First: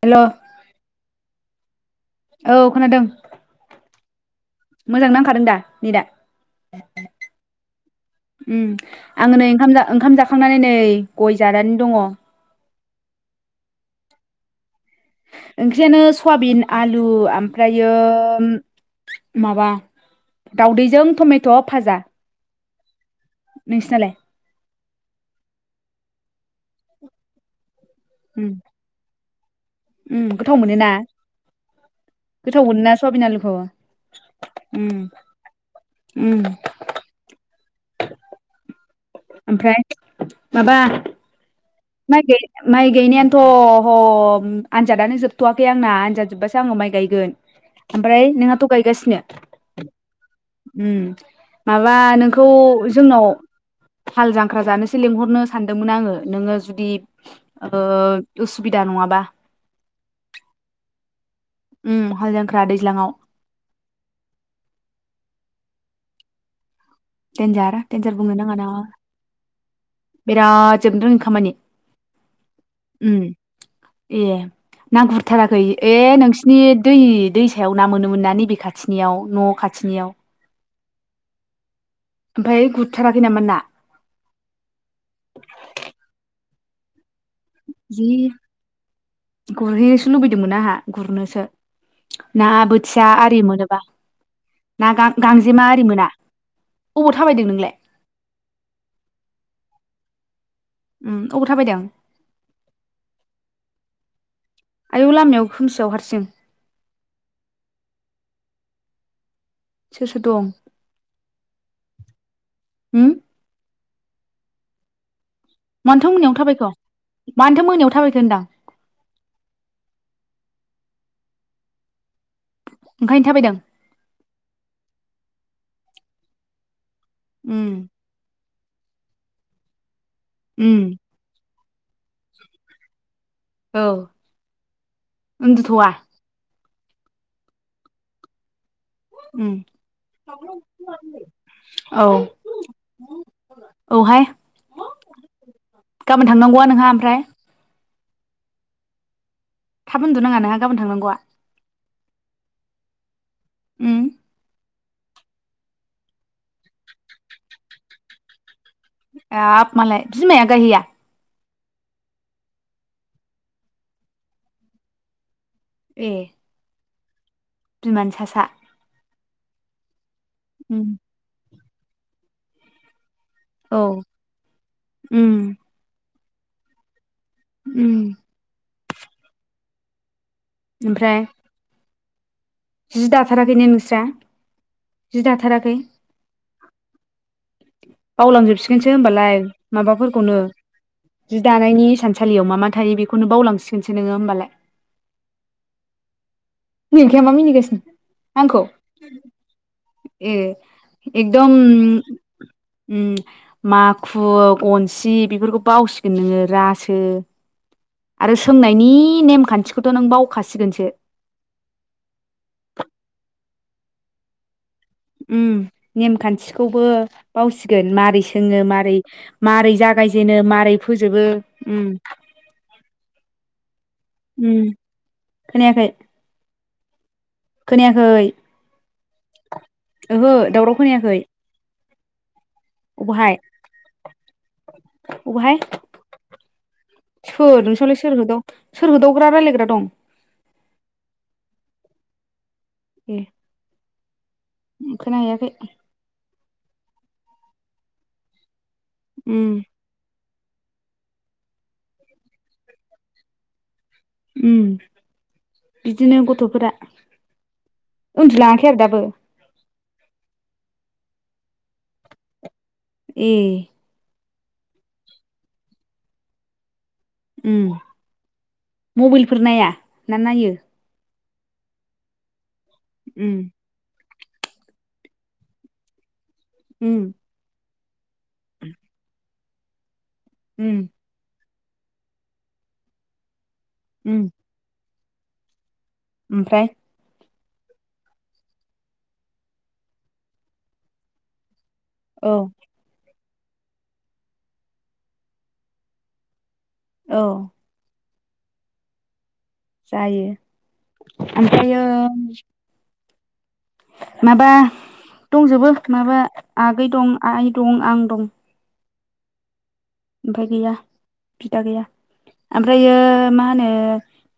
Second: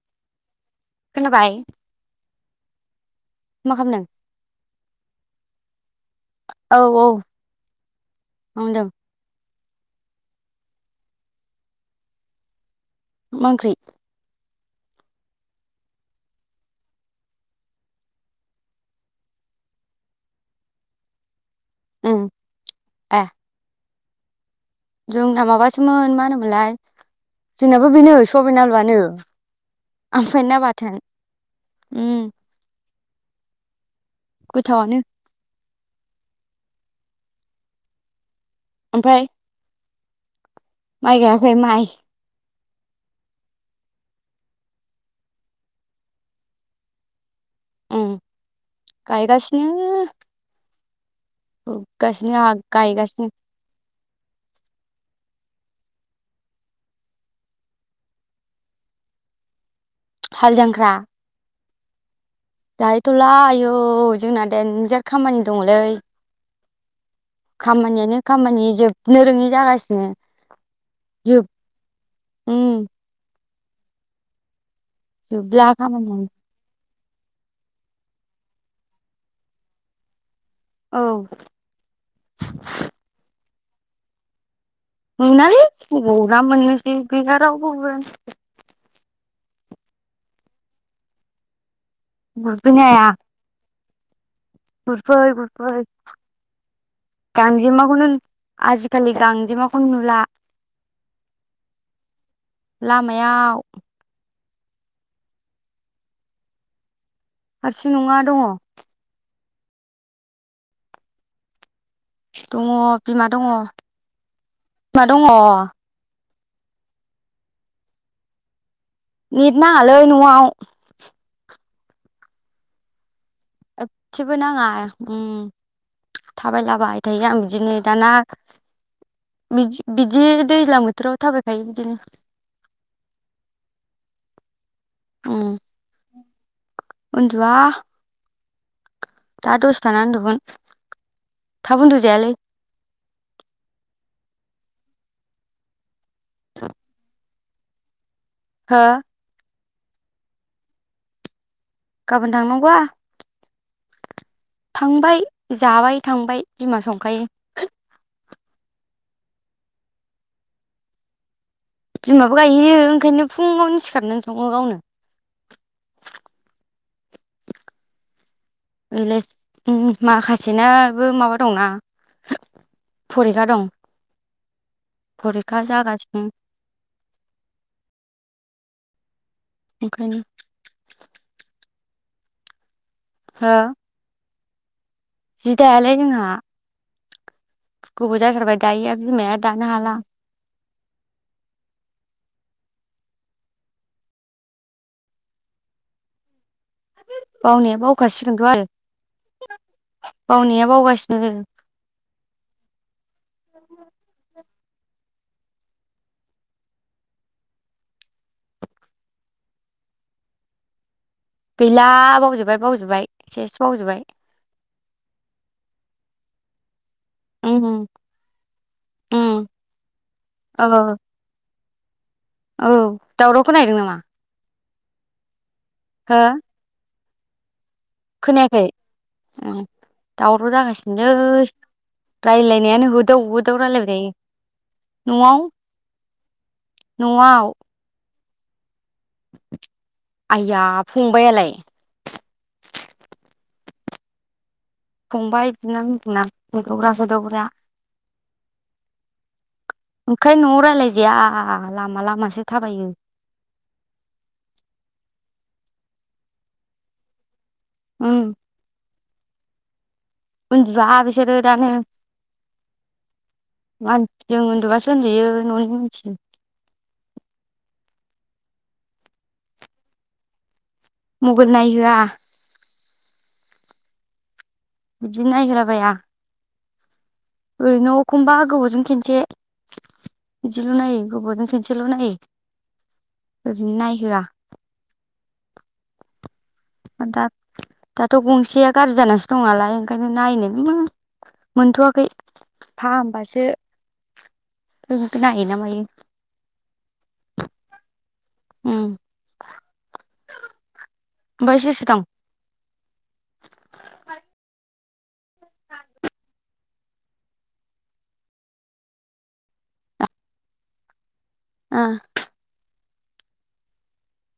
हेल' खोनाबाय औ खोनादों मा खालामदों मोजां नांखादों दा नेटा औ औ ओम मावदों आं नै ओंखाम ओंखाम जाखांनानै नै गय जानानै दङ मा ओंख्रि ओंख्रियानो सयाबिन आलु आमफ्रायो माबा दउदैजों टमेट' फाजा उम ए नोंसिनालाय जोंना माबासोमोन मा होनोमोनलाय जोंनाबो बेनो सवाबिन आलुआनो ओम ओमफ्राय गोथाव ना मोनोना बाथोन उम गोथाव मोनोना सवाबिन आलुखौ उम गोथावानो ओम ओमफ्राय माइ गायाखै माइ माइ गाय माइ गायनायानोथ' ह आनजादानो जोबथ'वाखै आंना आनजाद जोब्बासो आं माइ गायगोन उम ओमफ्राय नोंहाथ' गायगासिनो ओम माबा फुगासिनो नोंखौ आंहा जोंनाव गायगासिनो हाल जांख्रा जानोसै लेंंहरनोसो सानदोंमोन आङो नोङो जुदि ओ उसुबिदा नङाबा हाल जांख्रा ओम गायहैथ'ला आयौ जोंना देनजार खामानि दङलै देन्जार देन्जार खामानियानो बुंनो खामानि नाङाना जोबनो रोङि जागासिनो बिराद जोबनो रोङि जोब खामानि उम ओम ए ना गुरथाराखै जोबला ए खामानियानो नोंसिनि दै दैसायाव ना मोनोमोन ना नैबे खाथिनियाव न' खाथिनियाव औ ओमफ्राय गुरथाराखै नामोन ना मोनालै अबाव ना मोननोसै गैया रावबो गुरा जि गुरहैनोसो लुबैदोंमोन आंहा गुरनोसो ना गुरफैनो हाया बोथिया आरि मोनोबा ना गुरफै गांजेमा गुरफै आरि मोना अबाव थाबायदों नोंलाय गांजेमाखौनो आजिखालि गांजेमाखौनो नुला उम अबाव थाबायदों लामायाव आयौ लामायाव खोमसियाव हारसिं हारसिं नङा दङ सोर सोर दं दङ उम बिमा दङ मा दं मानथ' मोनायाव थाबायखो मानोथो मोनायाव थाबायखो होनदां नेट नाङालै न'आव ओंखाय एसेबो नाङा उम थाबायलाबाय थाय आं उम बिदिनो दाना बिद बिदि दैज्लां उम बोथोराव थाबाय गाय बिदिनो औ उन्दुथ'वा। उन्दुवा। उम थाब औ। उन्दुजायालै औ हाय। गाबोन थांनांगौआ नोंहा ओमफ्राय? हो। थाब उन्दुनांङा नोंहा गाबोन थांनांगौआ? गाबोन थांनांगौआ? उम। थांबाय जाबाय थांबाय बिमा संखायो। हाब मालाय बिमाया गायहैया? बिमाबो गायहैयो ओंखायनो फुंङावनो सिखारनानै संङो गावनो। ए। बिमानि सा सा। लै उम उम माखासेनाबो माबा दंना फरिखा दं औ उम फरिखा जागासिनो। उम। ओंखायनो। ओमफ्राय जि हो दाथाराखै ने नोंस्रा? जि दायालै जोंङा। बावलांजोबसिगोनसो दायैया बिमाया होमबालाय दानो हाला माबाफोरखौनो। जि दानायनि इसानलियाव मा मा थायो बेखौनो बावलांसिगोनसो नोंङो होमबालाय। [inaudible] मिंखाया मा बावनाया मिनिगासिनो बावखासिगोनथ' आंखौ? आरो ए बावनाया बावगासिनो एकदम उम माखु गनसि बेफोरखौ बावसिगोन नोंङो रासो आरो सोंनायनि नेमखान्थिखौथ' नों बावखासिगोनसो। गैला बावजोब्बाय बावजोब्बाय सेस बावजोब्बाय। उम नेमखान्थिखौबो उम बावसिगोन मारै सोंङो मारै उम मारै जागायजेनो औ मारै फोजोबो। उम। औ दावराव खोनाहैदों नामा? उम खोनायाखै। हो खोनायाखै ओं ओहो दावराव खोनायाखै जागासिनोलै। रायलायनायानो होदाव अबहाय होदाव रायलायबाय थायो न'आव। अबहाय न'आव सोर नोंसानावलाय सोर होदाव सोर होदावग्रा रायलायग्रा दं आइया फंबाइयालाय। ए। फंबाय खोनाहैयाखै बिदिनो दोंना होदावग्रा होदावग्रा। उम। ओंखायनो न'आव रायलाय जाया लामा लामासो थाबायो। उम बिदिनो गथ'फोरा। उम उन्दुलाङाखै आरो दाबो? उन्दुवा बिसोरो दानो। ए। जों उन्दुबासो उन्दैयो न'नि मिथियो। उम मबाइलफोर नाया ना नायो? मबाइल नायहोआ। उम। बिदिनो नायहोला बाया उम ओरैनो एखमबा गोबावजों खेनसे बिदिल' उम नायो गोबावजों खिनसेल' नायो ओरैनो उम नायहोआ ओमफ्राय दा दाथ' गंसेया गाज्रि जानसो दं नालाय ओंखायनो नायनोबो मोनथ'वाखै औ फाहामबाय सो नायोना मायो औ उम जायो ओमफ्राय सोर ओमफ्रायो सोर दं माबा दंजोबो माबा आगै दं आइ दं आं दं ओमफाय गैया बिदा गैया ओ ओमफ्रायो मा होनो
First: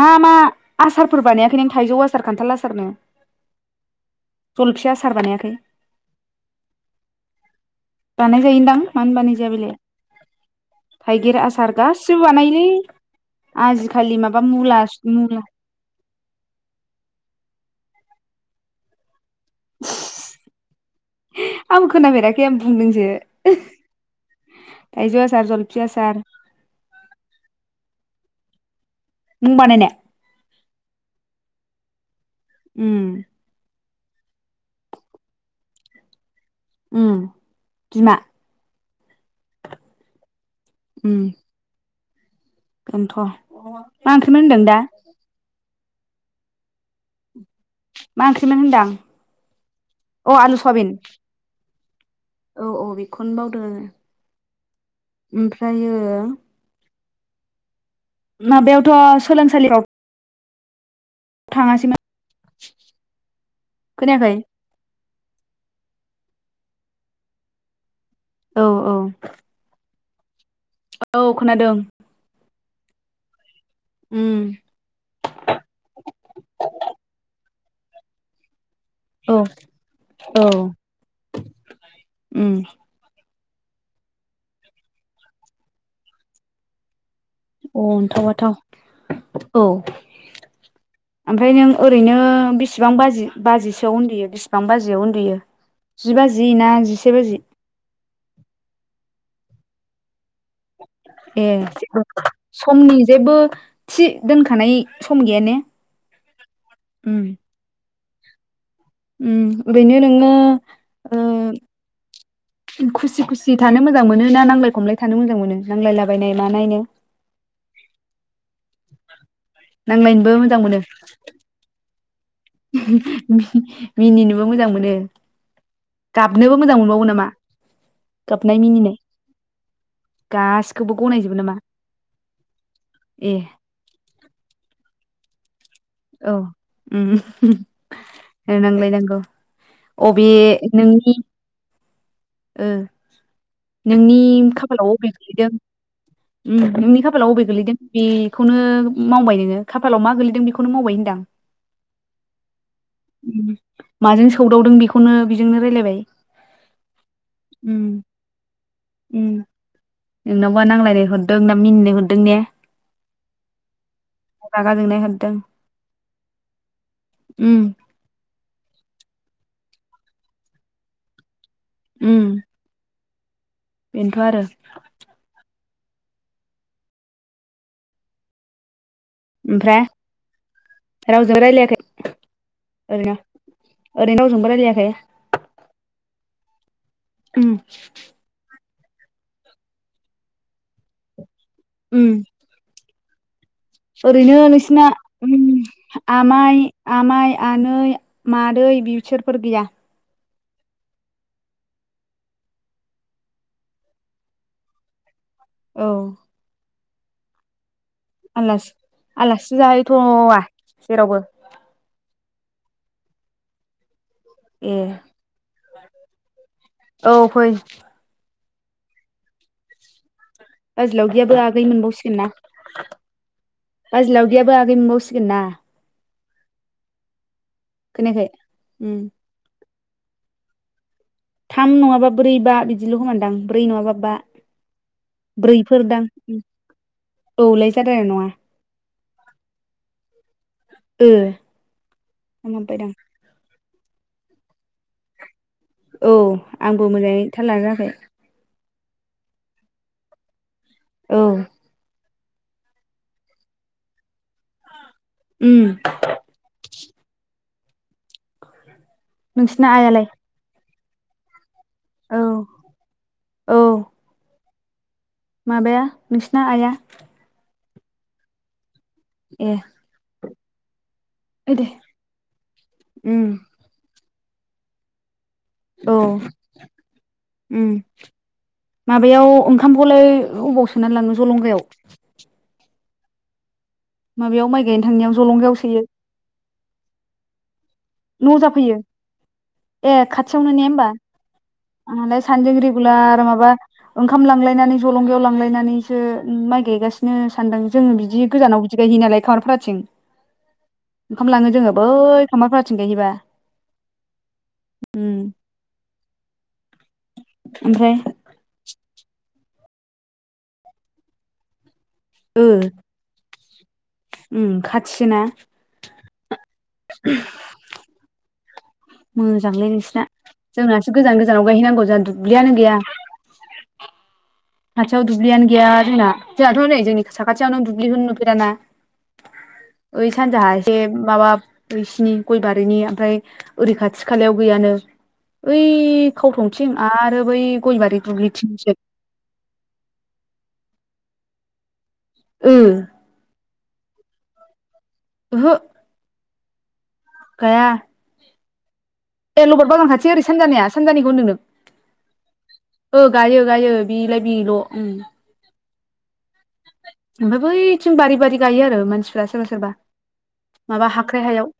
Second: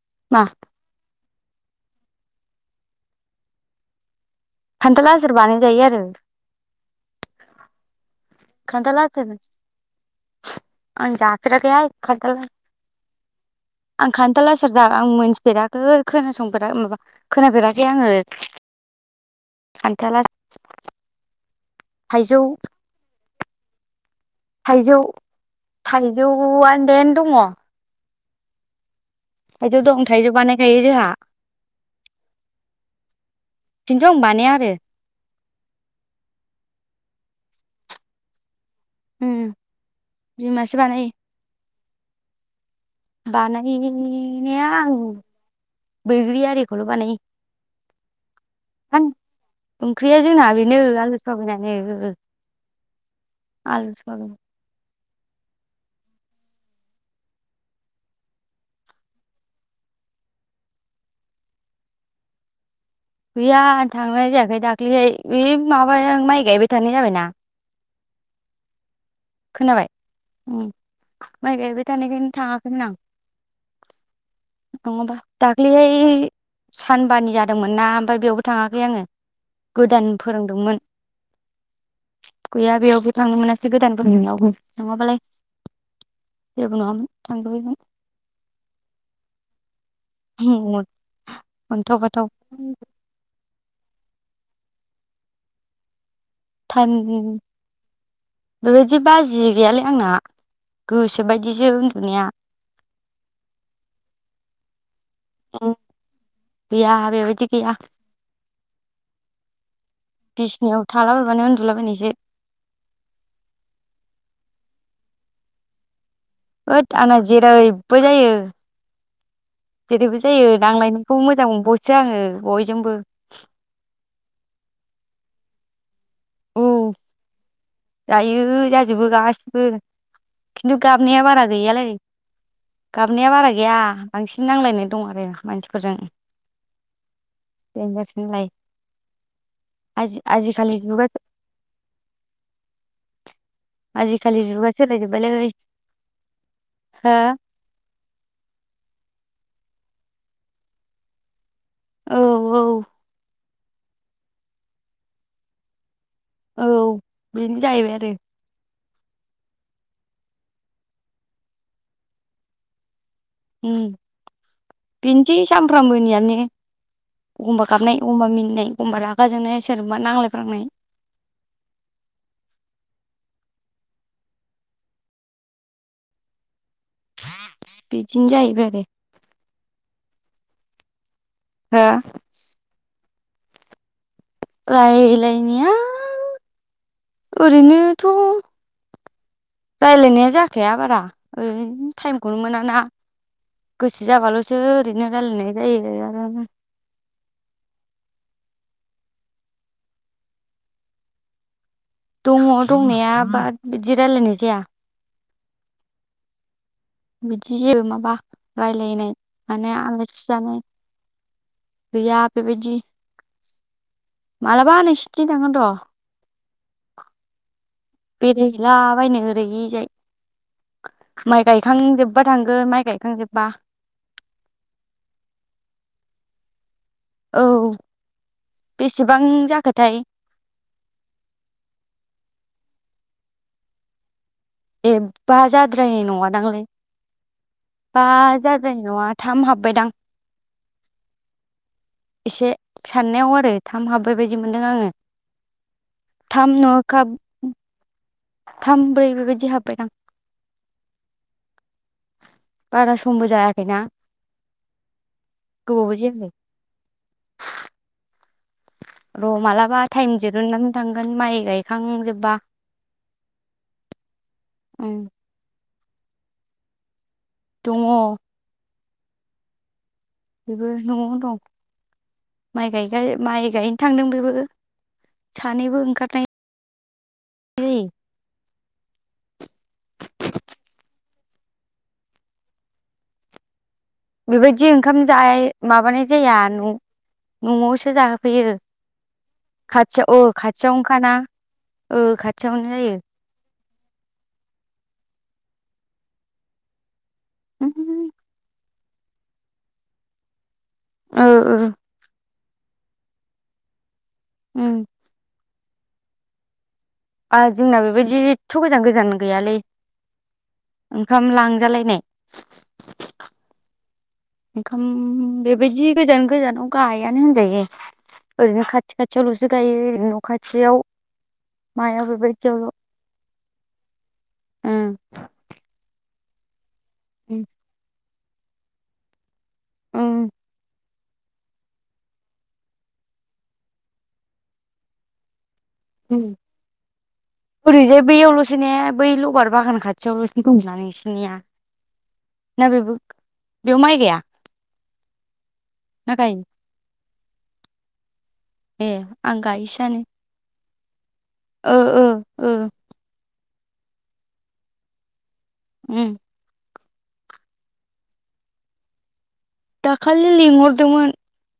मा मा आसारफोर बानायाखै नों थाइजौ आसार खोनथाल आसारनो जलफिया खान्थाल आसार बानायाखै बानाय जायो आरो बानाय जायोनदां खान्थाल मानो बानायजाया आसार बेलाय आं थाइगिर आसार जाफेराखैहाय गासिबो खान्थाल बानायोलै आं आजिखालि माबा खानथाला सार मुला दा आं मुला मोनथिफेराखै खोनासंफेरा माबा खोनाफेराखै दे आङो खान्थाल आसार आंबो खोनाबेराखै आं बुंदोंसो थाइजौ आसार जलफि आसार थाइजौआ देन दङ मुं थाइजौ बानायनाय दं थाइजौ बानायखायो जोंहा उम खिन्थु आं बानाया आरो उम बिमा उम बिमायासो बानायो उम बेनोथ' मा ओंख्रिमोन होनदों बानायनाया दा आं बैग्रि आरो बेखौल' बानाय मा ओंख्रिमोन होनदां ओंख्रिया अ जोंहा आलु बेनो सवाबिन आलु साबायानो औ औ बेखौनो बावदो ओमफ्रायो माबायावथ' सोलोंसालियाव थाङासैमोन गैया थांनाय खोनायाखै जायाखै दाख्लिहाय बे माबाया माइ गायबाय थानाय जाबायना औ औ खोनाबाय औ माइ खोनादों गायबाय थानायखाय थाङा नङाबा उम दाखालिहाय सानबानि जादों जादोंमोन ना ओमफ्राय बेयावबो थाङाखै आङो औ गोदान औ फोरोंदोंमोन उम गैया बेयावबो थांनोमोनासै गोदानफोरोंनायावबो नङाबालाय जेबो नङामोन थांजोबबायमोन अनथाव बाथाव औ ओमफ्राय नों अन्थाव ओरैनो बाथाव बेसेबां बाजि बाजिसिम उन्दुयो बेसेबां बाजियाव उन्दुयो जि बाजि ना टाइम जिसे बाजि [inaudible] गैयोलै आंना गोसो ए बायदिसो जेबो उन्दुनाया समनि जेबो थि दोनखानाय सम गैया ने गैया बेबायदि गैया ओम ओरैनो नोङो बिसिनायाव थालाबायबानो उन्दुलाबायनायसो खुसि खुसि थानो मोजां मोनो ना नांलाय खमलाय थानो मोजां मोनो नांलायला होद आंना जेरैबो जायो जेरैबो नांलायनोबो जायो मोजां मोनो नांलायनायखौ मोजां मोनबावसो आङो बयजोंबो मिनिनोबो मोजां मोनो। गाबनोबो औ मोजां मोनबावो नामा? गाबनाय जायो मिनिनाय जाजोबो गासिबो खिन्थु गासिखौबो गाबनाया गनायजोबो बारा नामा गैयालै। गाबनाया ए बारा गैया बांसिन नांलायनाय दं आरो मानसि औ उम्म लेंगासिनोलाय नांलाय नांगौ। आजि अबे आजिखालि जुगा नोंनि ओ नोंनि आजिखालि जुगा खाफालाव अबे सोलायजोब्बायलै गोलैदों? उम्म नोंनि हो खाफालाव अबे गोलैगोन बेखौनो माव मावबाय नोङो खाफालाव मा गोलैदों बेखौनो मावबाय होनदो आं। औ औ। माजों सौदावदों बेखौनो बिजोंनो रायलायबाय। औ बिदिनो उम जाहैबाय आरो। नोंनावबा नांलायनाय हरदों ना मिनिनो हरदों ने? उम्म रागा जोंनाय हरदों बेनोसै सामफ्रामबोनियानो। उम एखमबा गाबनाय एखमबा मिनिनाय एखमबा रागाजोंनाय सोरजोंबा नांलायफ्लांनाय। उम्म। बेनोथ' आरो। बेदिनो जाहैबाय आरो। ओमफ्राय रावजों हो रायलायाखै ओरैनो ओरैनो रावजोंबो रायलायाखै रायलायनाया उम ओरैनोथ' रायलायनाया जाखाया बारा। ओइ उम टाइमखौनो मोना ना। ओरैनो नोंसिना रायलायनाय जायो आरो आमाइ आमाइ आनै मादै बिसोरफोर गैया? दङ दंनाया बाद बिदि रायलायनाय जाया। औ। बिदि जेबो माबा आलासि रायलायनाय आलासि माने आलासि जाहैथ'वा जानाय जेरावबो गैया बेबायदि। ए मालाबा नोंसिथि थांगोन र' औ फै बेराय हैलाबायनो ओरैजाय। बाजै लावगियाबो माइ आगै मोनबावसिगोन गायखांजोबबा ना। थांगोन माइ गायखांजोबबा बाजै लावगियाबो आगै मोनबावसिगोन ना। औ खोनायाखै उम बेसेबां जाखोथाय? थाम नङाबा ब्रै बा बिदिल' खोमादां ब्रै नङाबा बा। एबा ब्रैफोरदां जाद्रायनाय नङादां लै। औ लाय बा जाद्रायनाय नङा जानाय नङा थाम हाबबायदां। ओ। एसे थाम हाबबायदां साननायाव आरो थाम हाबबाय बायदि मोनदों आंङो। औ आंबो मोजाङैथाललानो रोङाखै। थाम ब्रै बेबायदि हाब्बायदां। औ। बारा समबो जायाखैना। गोबावबो जायाखै उम्म। र' माला नोंसिना बा आइयालाय थाइम दिहुननानै थांगोन माइ गाय औ खांजोबा औ उम्म। माबाया नोंसिना आइया दङ। ए। बेबो न'आवनो दं ओइ दे माइ गाय गाय उम माइ गायनो थांदोंमो बेबो सानैबो औ ओंखारनाय उम जायो माबायाव ओंखामखौलाय अबाव सोनानै लाङो जलंगायाव माबायाव माइ बेबायदि गायनो ओंखाम थांनायाव जाय जलंगायाव सोयो माबानाय जाया न'आव सो न' जाहोफैयो जाफैयो ए खाथियाव ओ खाथियावनो ने होमबा खाथियावनोखाना ओ आंहालाय सानदों खाथियावनो जायो रेगुलार माबा ओंखाम लांलायनानै जलंगायाव लांलायनानैसो माइ गायगासिनो बिनो सानदों जोङो बिदि गोजानाव बिदि गायहैयो नालाय खामारफारथिं ओ ओंखाम लाङो ओ जोङो बै खामारफाराथिं गायहैबा उम जोंना ओमफ्राय बेबायदि एथ' गोजान गोजान गैयालै ओंखाम लांजालायनाय ओ उम ओंखाम खाथिसोना बेबायदि गोजान गोजानाव गायानो होनजायो ओरैनो खाथि खाथि खाथियावल'सो मोजांलै गायो नोंसिना न' खाथियाव जोंनासो गोजान गोजानाव गायहैनांगौ जोंहा मायाव दुब्लियानो गैया बेबायदियावल' ओं खाथियाव दुब्लियानो गैया जोंना जोंहाथ' नै जोंनि साखाथियावनो दुब्लिखौ नुफेराना बै ओं सानजा एसे माबा बिसिनि गय बारिनि ओमफ्राय ओरै खाथि खालायाव गैयानो ओइ ओं खावथंथिं आरो बै ओरैजाय गयबारि बैयावल'सो ने दुग्लिथिंसो बै लबार बागान खाथियावल' जि दं ना नोंसिनिया ओ ना बेबो बेयाव माइ गाया ओहो ना गायो गाया ए आं ए गायो लबार बागान सानो खाथि ओरै सानजानाया सानजानिखौ होनदों नोङो ओ ओ जायो बिलाय बेल' उम ओमफ्राय बैथिं बारि बारि गायो आरो मानसिफ्रा सोरबा सोरबा दाखालि माबा लिंहरदोंमोन हाख्राइ हायाव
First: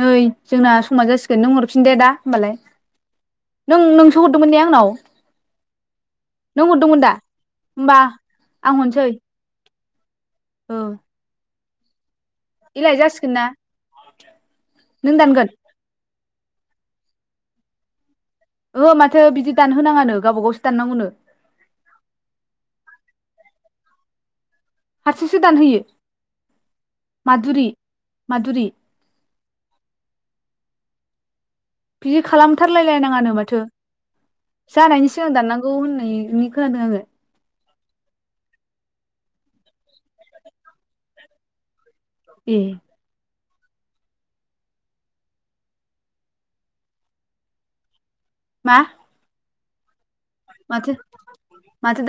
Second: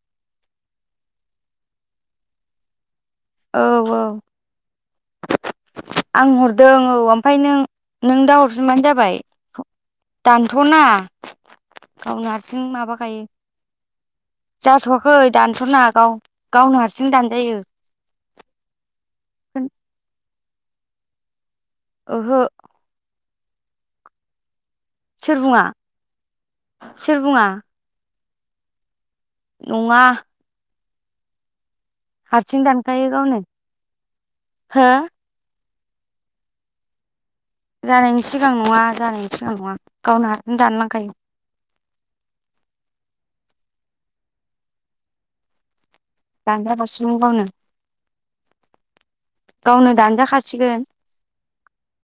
नै जोंना समा जासिगोन नों हरफिन दे दा होमबालाय औ नों औ नोंसो हरदोंमोन नेे आंनाव आं नों हरदों औ हरदोंमोन दा ओमफ्राय नों होमबा नों दा हर आं हरसै दानथ'ना गाव हारसिं एलाय माबाखायो जासिगोन ना जाथ'वाखै नों दानगोन दानथ'नो नाङा गाव गावनो हारसिं दानजायो ओ माथो बिदि दानहोनाङानो गावबा गावसो दाननांगौनो ओहो सोर हारसिंसो बुङा दानहोयो सोर बुङा मादुरि मादुरि नङा बिदि हारसिं दानखायो खालामथारलायलायनाङानो गावनो माथो हो जानायनि सिगां दाननांगौ औ न म खानोागो [inaudible] जानायनि सिगां नङा जानायनि सिगां नङा गावनो हारसिंनो दानलांखायो ए दानग्रा बसिं [inaudible] गावनो मा गावनो दानाजा [inaudible] मे म द